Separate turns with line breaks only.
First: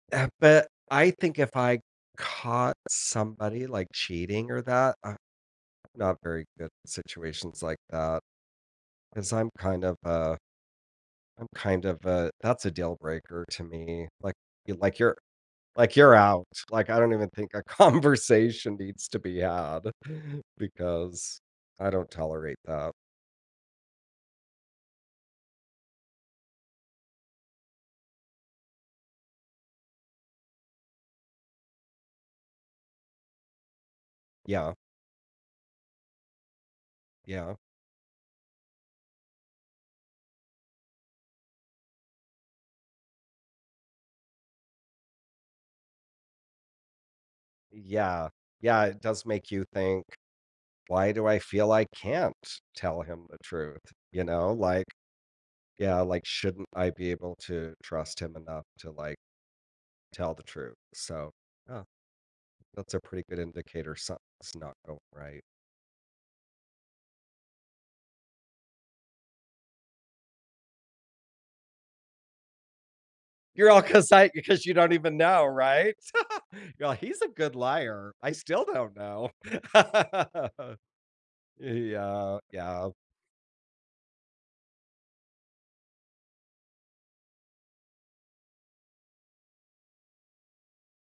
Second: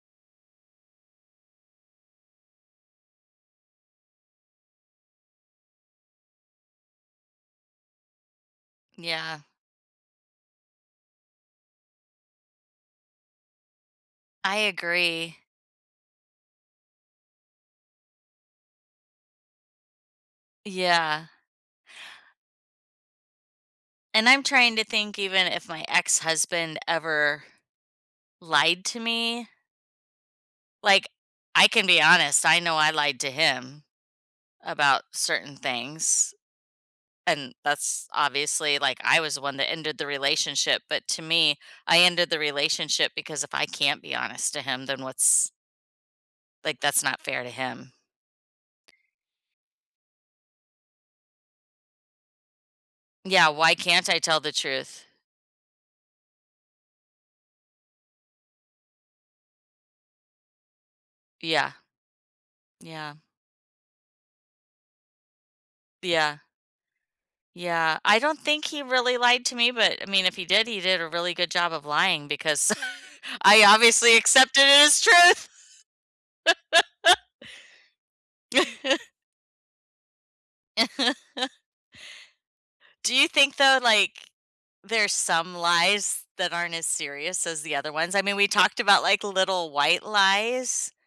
Uh, but I think if I caught somebody, like, cheating or that uh, I'm not very good at situations like that 'cause
Yeah.
I'm kind of a I'm kind of a that's a deal breaker to me, like
I
like you're
agree.
Like you're out. Like I don't even think a conversation needs to be have
Yeah.
because I don't tolerate that.
And I'm trying to think even if my ex-husband ever lied to me. Like, I can be honest. I know I lied to him
Yeah.
about certain things, and
Yeah.
that's obviously, like I was the one that ended the relationship, but to me, I ended the relationship because if I can't be honest to him, then what's like, that's not fair to him.
Yeah. Yeah, it does make you think, "Why do I feel I can't tell him the
Yeah, why
truth?"
can't I
You
tell the
know, like,
truth?
yeah. Like shouldn't I be able to trust him enough to, like, tell the truth? So,
Yeah.
uh, that's a
Yeah.
pretty good indicator something's not going right.
Yeah. Yeah. I don't think he really lied to me, but, I mean, if he did, he did a really good job of lying because I
You're all 'cause
obviously
I
accepted
'cause you
it
don't
as
even know,
truth.
right? You're like, "He's a good liar. I still don't know." Yeah. Yeah.
Do you think, though, like, there's some lies that aren't as serious as the other ones? I mean, we talked about, like, little white lies.